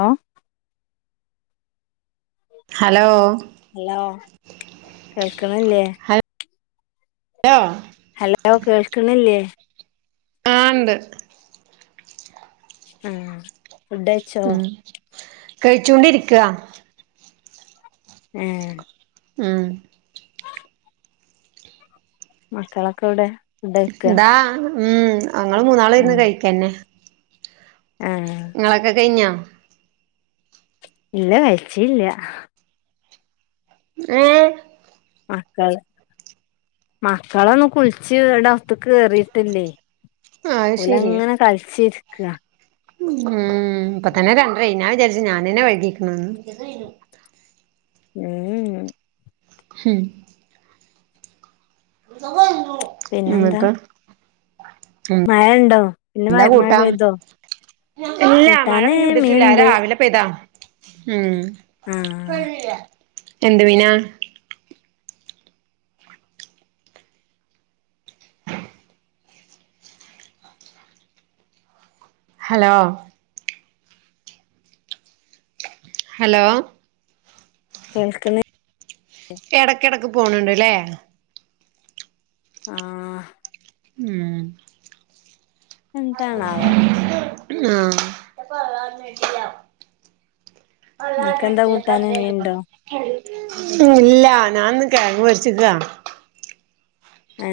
ആ hello hello കേൾക്കണില്ലേ ആ ഹലോ കേൾക്കണില്ലേ ആണ്ട് മ് മ് കഴിച്ചൊണ്ടിരിക്കാ ആ മ് മക്കളൊക്കെ എവടെ എന്താ ഉം അങ്ങള് മൂന്നാള് ഇരുന്ന് കഴിക്കന്നെ ആ ഇങ്ങളൊക്കെ കയിഞ്ഞോ ഇല്ല കഴിച്ചില്ല ആ മക്കൾ മക്കളൊന്ന് കുളിച്ച് ഇട അത്ത്ക്കെറിയിട്ടില്ലേ അത് ശരി ഉലങ്ങനെ കളിചിരിക്ക്അ ഉം ഇപ്പ തന്നെ രണ്ട്രായി ഞ വിചാരിച്ചു ഞാനന്നെ വൈകികുണുന്ന് മ് മ് [unintelligible] പിന്നെന്താ മ് മഴ ഉണ്ടോ പിന്നെ മഴ എന്താ മഴ കൂട്ടാം പെയ്തോ ഇല്ലാ മഴ കൂട്ടാന് പിന്നെ ഇതിട്ടില്ല മീൻണ്ട് രാവിലെ പെതാ മ് ആ എന്ത് മീന ഹലോ ഹലോ കേൾക്കണെ എടക്കിടക്ക് പോണണ്ട്ല്ലേ ആ മ് എന്തണാവ ആ [unintelligible] നിനക്കെന്താ കൂട്ടാന് മീനുണ്ടോ ഉ ഇല്ല ഞാനന്ന് [unintelligible] ആ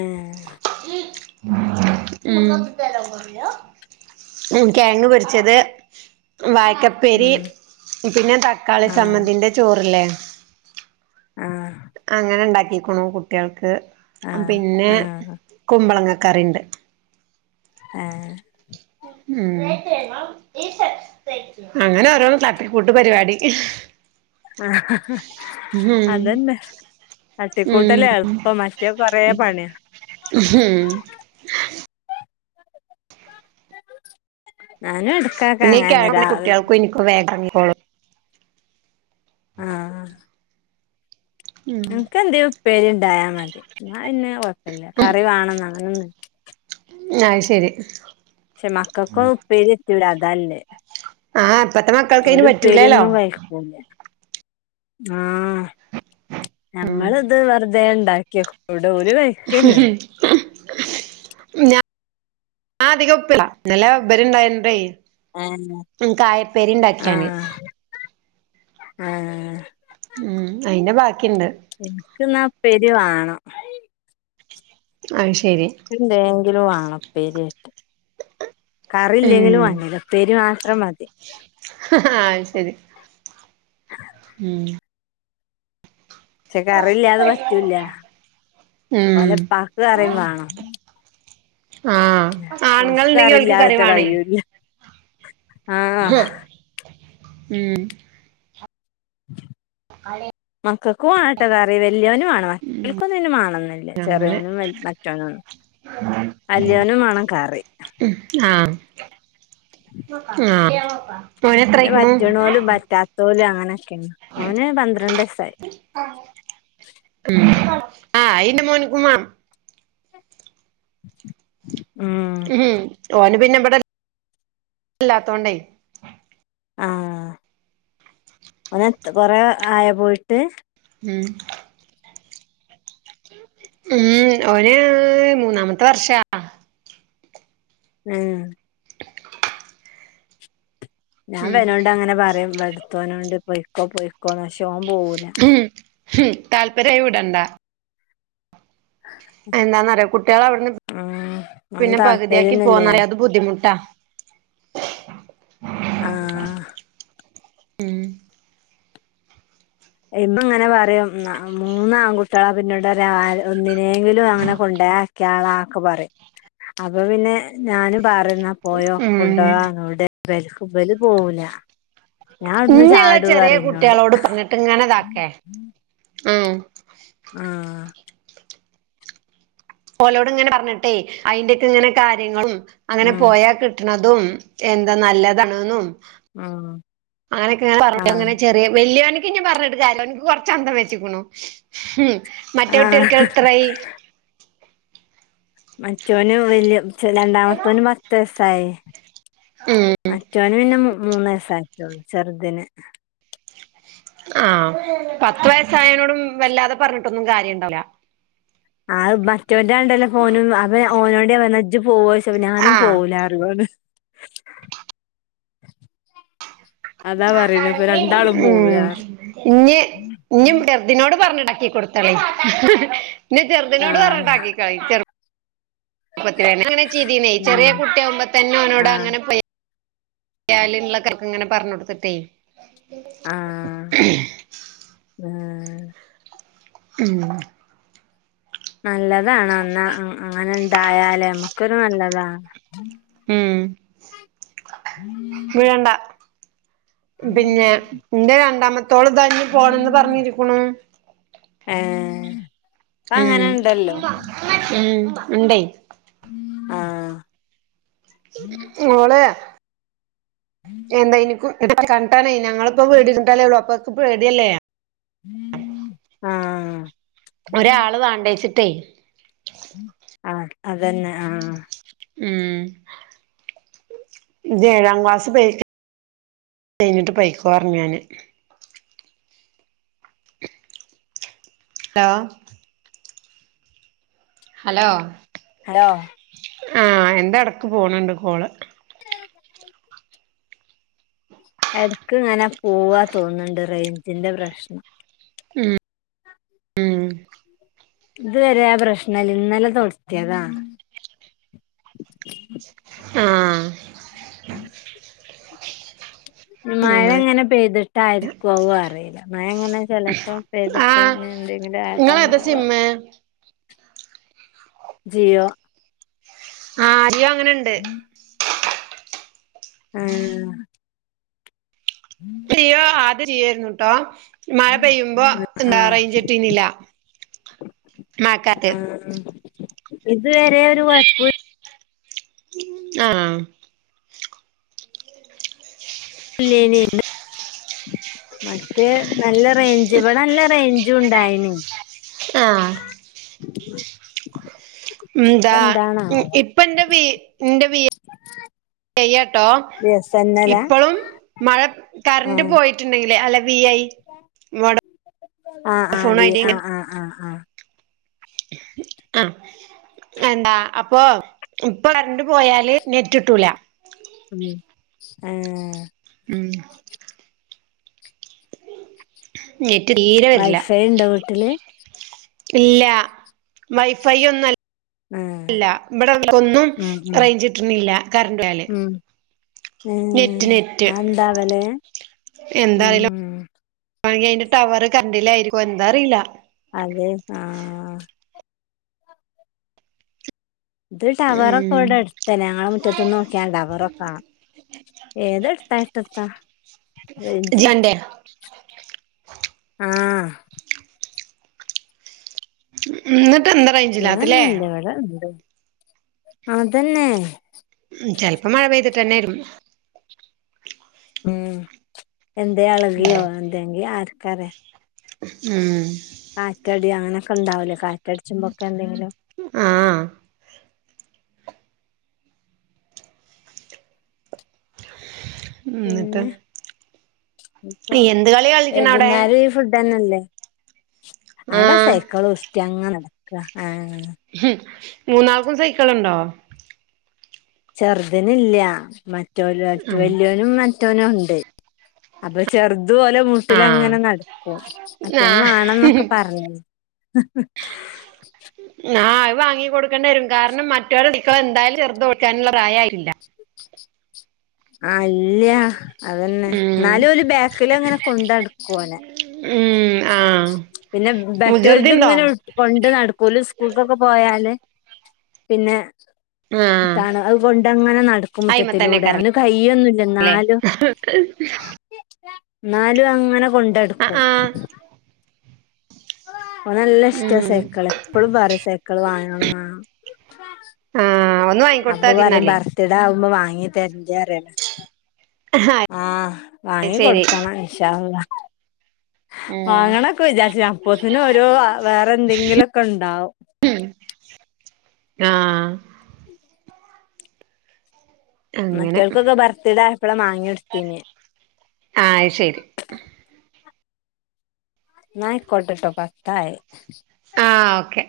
മം മം കെയങ്ക് പൊരിച്ചത് വായക്ക പ്പേരി ഉം പിന്നെ തക്കാളി ആ സമ്മന്തിന്റെ ചോറില്ലേ ആ അങ്ങന ഉണ്ടാക്കിക്കുണു കുട്ടികൾക്ക് ആഹ് പിന്നെ ആഹ് കുമ്പളങ്ങകറിണ്ട് ഏഹ് മ്ഹ് അങ്ങന ഓരോന്ന് തട്ടിക്കൂട്ട് പരിവാടി ആഹ് അതന്നെ ഉം തട്ടിക്കൂട്ടല്ലേ എളുപ്പം മറ്റേ കൊറേ പണിയാ മ്ഹ് ഞാനും എടക്കൊക്കെ പിന്നെ അങ്ങനെ [unintelligible] രാവിലെ കുട്ട്യൾക്കും എനിക്കും വേഗം എറങ്ങിക്കോളും ആഹ് ഉം എനിക്ക് എന്തേലും ഉപ്പേരി ഇണ്ടായാൽ മതി എന്ന പിന്നെ കൊഴപ്പല്ല കറി വേണന്ന് അങ്ങനൊന്നും അയ് ശരി ക്ഷെ മക്കക്കും ഉപ്പേരി [unintelligible] അതല്ലേ ആഹ് ഇപ്പത്ത മക്ക ഓല് ഉപ്പേരിയൊന്നും കഴിക്കൂല ആഹ് നമ്മളിത് വെറുതെ ഉണ്ടാക്കി വെക്കും ഇവ്ട ഒരു കൈ ന ഞാൻ അധികം [unintelligible] ഇന്നല ഇബരിണ്ടായൊണ്ടേ ഏഹ് മ്ഹ് കായ ഉപ്പേരി ഇണ്ടാക്കി ഞാന് ആഹ് ആഹ് ഉം അയിന്റെ ബാക്കിണ്ട് എനിക്ക്ന്നാ ഉപ്പേരി വേണം അയ് ശരി എന്തേങ്കിലും വേണം ഉപ്പേരി ആയിട്ട് കറി ഇല്ലെങ്കിലും വേണ്ടില്ല ഉപ്പേരി മാത്രം മതി അയ് ശരി ഉം പക്ഷെ കറില്ലാതെ പറ്റൂല ഉം ഓലെ ഉപ്പാക്ക് കറി വേണം ആഹ് ആണുങ്ങൾ [unintelligible] ഉണ്ടെങ്കി ഓൽക്ക് കറി കറില്ലാത്ത കഴിയൂല്ല ആഹ് ഉം ആയി മക്കക്കും വേണട്ടാ കറി വല്യവനും വേണവേ ഓൽക്കൊന്നും പിന്ന വാണംന്നില്ല അങ്ങനെ ചെറിയോനും വൽ മറ്റോനും വല്യോനും വേണം കറി ആഹ് ആഹ് മോന് പിന്നെ എത്രയിക്ക്ണു പറ്റണോലും പറ്റാത്തോലും അങ്ങനെക്കേണ് ഓന് പന്ത്രണ്ട് വയസ്സായി ഉം ആഹ് ഇന്റെ മോനിക്കും മ മ്ഹ് ഉം ഓന് പിന്നെ ഇവിടെ ഇല്ലാത്തോണ്ടേ ആഹ് ഓന് എത് കൊറേ ആയാ പോയിട്ട് ഉം ഉം ഓന് മൂന്നാമത്തെ വർഷാ ഉം ഞാൻ ഉം ഇവനോട് അങ്ങനെ പറയും ഇവടത്തോനോട് പോയ്ക്കോ പോയ്ക്കോ എന്ന് പക്ഷെ ഓൻ പോവൂല മ്ഹ് ഹ് മ് താൽപര്യായി വിടണ്ട എന്താന്നറിയോ കുട്ട്യൾ അവിടുന്ന് ഉം ഓന് പിന്നെ പകുതിയാക്കി താല്പര്യന്നുല്ല ഞാൻ പോന്നറയാം അത് ബുദ്ധിമുട്ടാ ആഹ് ഉം ഇമ്മ ഇങ്ങനെ പറയും ന മൂന്ന് ആൺകുട്ടികളാ പിന്നീട് ഒരാള് ഒന്നിനേങ്കിലും അങ്ങനെ കൊണ്ടോയ് ആ കേളാക്ക് പറയും അപ്പൊ പിന്നെ ഞാനും പറയും എന്നാ ഉം പോയോക്കുണ്ടേ [unintelligible] ഇവല് പോവൂല ഞാൻ ഇവിടുന്ന് ഇന്നിയുള്ള ചാടും ചെറിയ പറയും ഇന്നോട് കുട്ടികളോട് പറഞ്ഞിട്ട് ഇങ്ങനെ ഇതാക്കെ ഉം ആഹ് ഓലോട് ഇങ്ങനെ പറഞ്ഞിട്ടെ അയിന്റെയൊക്കെ ഇങ്ങനെ കാര്യങ്ങളും അങ്ങനെ ഉം പോയാ കി കിട്ടാണതും എന്താ നല്ലതണൊന്നും ആഹ് അങ്ങനൊക്കെങ്ങനെ ചെറിയ വലിയ ഇനി പറഞ്ഞട്ട് കാലോ അവന്ക് കൊറച്ച അന്തം വെച്ചക്കണു ഉം മറ്റേ ആഹ് കുട്ടികർക്ക് എത്രായി മറ്റോന് വല്യചെ രണ്ടാമത്തോന് പത്ത് വയസായെ. ഉം മറ്റോന് പിന്നെ മൂ മൂന്നയസായിട്ടൊള്ളൂ ചെറുതിന്. ആഹ് പത്ത് വയസ്സായനോടും വല്ലാതെ പറഞ്ഞിട്ടൊന്നും കാര്യം ഇണ്ടാവുല. ആഹ് ബ റ്റോറ്റണ്ടലേപ്പോനും അതാ ഞാഓനോടെറഞ്ഞെ ഇജ് പോവയിച്ചപ്പോ ഞാനും ആഹ് പോവൂലാറഞ്. അതാ പറയണെ ഇപ്പൊ മ് രണ്ടാളും പോവൂലാറയും. ഇഞ്ഞി ഇഞ്ഞി ഇതിനോട് പറഞ്ഞിടാക്കി കൊടുതോളി ഇനി ചെറ്തിനോട് ആഹ് പറഞ്ഞിട്ടാക്കിക്കാളി ചെറ ഞാനങ്ങനെ ചെയ്‌തീനി ചെറിയ ഉം കുട്ടിയാവുമ്പതന്നെ ഒനോട് ആഹ് അങ്ങനെ പ്ലെ. ല്യാളിളാർക്ക് ഇങ്ങനെ പറഞ്ഞൊടുത്തിട്ടേ. ആഹ് ആഹ് ഉം നല്ലതാണ് അന്ന അങ്ങനെ ഇണ്ടായാലേ നമുക്കൊരു നല്ലതാ. ഉം വീഴണ്ടാ. പിന്നെ എന്റ രണ്ടാമത്തോള് ഇതാ ഇനി പോണന്ന് പറഞ്ഞിരിക്കണു. ഏഹ് ഇപ്പ അങ്ങനെ ഉം ഇണ്ടല്ലോ ഉം ആഹ്. ഓളെ. എന്താ ഇനിക്കും കണ്ടാനേ ഞങ്ങളിപ്പോ വീടെട്ടാലേ ള്ളൂ അപ്പൊക്ക് പേടിയല്ലേ. ആഹ് ഒരാള് വാണ്ടെവെച്ചിട്ടേ. ആഹ് അതന്നെ ആഹ്. ഉം. ഇജി ഏഴാം ക്ലാസ് കയിഞ്ഞിട്ട് പൊയ്ക്കോറഞ് ഞാന്. Hello hello. ഹലോ. ആഹ് എന്റെടക്ക് പോണണ്ട് കോള്. എടക്ക് ഇങ്ങനെ പോവാ തോന്ന്ണ്ട് റേഞ്ചിന്റെ പ്രശ്നം. ഉം ഉം ഇത് വരെ ആഹ് പ്രശ്നം ഇല്ല ഇന്നലെ തൊടത്തിയതാ. ആഹ്. മഴ അങ്ങനെ ഇങ്ങനെ പെയ്തിട്ടായിരിക്കോ ആവോ അറിയില്ല മഴ ഇങ്ങനെ ചെലപ്പം പെയ്തിട്ട് ആഹ് ഇനി എന്തെങ്കിലും അയതാണോന്ന് ഇങ്ങളേതാ അറിയില്ല സിമ്മ് ജിയോ. ആഹ് ജിയോ അങ്ങനെ ആഹ്. ജിയൊ ആദ്യ ജിയൊ അരുന്നുട്ടോ. മഴപെയ്യുമ്പോ എന്താ ആഹ് റയ്ഞ്ചട്ടീനില്ല മഴ കാലത്ത് ഇത്വരെ ഒരുകൊഴ്പ്പ. ആഹ് ല്യേനി മറ്റേ നല്ല റേഞ്ച് ഇവിടെ നല്ല റേഞ്ച്. ഞ്ചുണ്ടായിനി. ആഹ്. [inaudible] ഇപ്പ എന്താ എന്താണാവോ ഇപ്പ എന്റെ വി എന്റെ വീ ചെയ്യട്ടോ ബി എസ് എൻ എലാ ഇപ്പോഴും മഴ കറന്റ് ആഹ് പോയി ച്ചുണ്ടങ്കിലെ അല്ല വി. ഐ വോഡ ആഹ് ആഹ് വി ഫോണായിട്ട് ആഹ് ആഹ് ആഹ് ആഹ് ആഹ് എന്താ അപ്പൊ ഇപ്പൊ കറണ്ടു പോയാല് നെറ്റ് കിട്ടൂല്ല. ഉം ആഹ് ഉം നെറ്റ് തീരെ വരില്ല വൈഫൈ ഉണ്ടോ വീട്ടില്? ഇല്ല വൈഫൈ ഒന്നുംല്ല ആഹ് ല്ല ഇവിടെ ക്കൊന്നും ഉം റേഞ്ച് കിട്ടുന്നില്ല കറണ്ട് ഇല്ലാല്. ഓ അതെന്താ അങ്ങനെ? ഉം. വേണോങ്കി അയിന്റെ ടവർ കണ്ടില്ലായിരിക്കും എന്താ അറിയില്ല. അതെ ആഹ്. ഇത് ടവറാക്കെ ഉം ഇവിടെ അടുത്തു തന്നെ ഞങ്ങളെ മുറ്റ തിന്നു നോക്കിയണ്ട വെറുപ്പാ ഏതെടുത്തായിട്ടത്താ ജിയോന്റെ ആഹ്. എന്നിട്ട് എന്താ റേഞ്ചില്ലാത്തല്ലേ [unintelligible] അത് തന്നെ. ഉം ചെലപ്പം മഴ പെയ്തിട്ട് തന്നൊയിരു ഉം എന്തഎളകിയോ? എന്തെങ്കി ആർക്കറിയാം. ഉം കാറ്റടി അങ്ങനെയൊക്കെ ഉണ്ടാവലേ കാറ്റടിച്ചുമ്പൊക്കെ എന്തെങ്കിലും ആഹ് എന്നിട്ട് പിന്നെ? എന്ത് കളി കളിക്കണ അവിടെ വൈകുന്നേരം ഈ ഫുഡ് തന്നെ അല്ലേ അവിടെ ആഹ് സൈക്കിൾ ഉരുട്ടി അങ്ങനെ നടക്കുക. ആഹ് ഹും മൂന്നാൾക്കും സൈക്കിൾ ഉണ്ടോ? ചെറുതിനില്ല മറ്റവര് വലിയ മറ്റവനും ഉണ്ട്. അപ്പൊ ചെറുതു ഓല് ആഹ് മുട്ടിലങ്ങനെ നടക്കും. മറ്റവന് ആഹ് വേണംന്നൊക്കെ പറഞ്ഞേ ആഹ് അത് വാങ്ങികൊടുക്കേണ്ട വരും കാരണം മറ്റവര് ഓടിക്കണ എന്തായും ചെറുത് ഓടിക്കാനുള്ള പ്രായമായില്ല. [inaudible] ആ ഇല്ല്യാ അത് തന്നെ ഉം എന്നാലും ഒരു ബാക്കിലിങ്ങനെ കൊണ്ടു നടക്കു ഓനെ. ഉം ആഹ് പിന്നെ മറ്റോൽത് വ്യകൃതിയുണ്ടോ? ഇങ്ങനെ കൊണ്ട് നടക്കും ഓല് സ്കൂൾക്കൊക്കെ പോയാല് പിന്നെ ആഹ് ട്ടാണ് അതുകൊണ്ട് അങ്ങനെ നടക്കും അയിമ മുറ്റത്തിലൂടെ തന്നെക്കാരം അവന് കയ്യൊന്നും ഇല്ല ല്ലേ എന്നാലും എന്നാലും അങ്ങനെ കൊണ്ടു ആഹ് നടക്കും. ആഹ് ഓന് നല്ല ഇഷ്ടവാ ഉം സൈക്കിൾ. എപ്പഴും പറയും സൈക്കിൾ വാങ്ങണം വാങ്ങ ആഹ് ഒന്ന് അപ്പ വാങ്ങിക്കൊടുത്താ മതി പറയും പറ ന്നാല് ബെർത്തിടുവാകുമ്പം വാങ്ങിതരില്ല പറയും. ആഹ് അത് വാങ്ങി ശരി കൊടുക്കണം ഇൻഷാ അള്ളാ. ഉം വാങ്ങണംഒക്കെ വിചാരിച്ച അപ്പത്തിന് ഒരോ വേറെ എന്തെങ്കിലും ഒക്കെ ഉണ്ടാവും. ആഹ് അങ്ങനെ മറ്റവർകൊക്കെ ബർത്ത് ഡേ ആയപ്പളാ വാങ്ങി കൊടുത്തേനി. ആഹ് അത് ശരി എന്നാ ആയികോട്ടെട്ടോ പത്തായി. ആഹ് ഓക്കെ.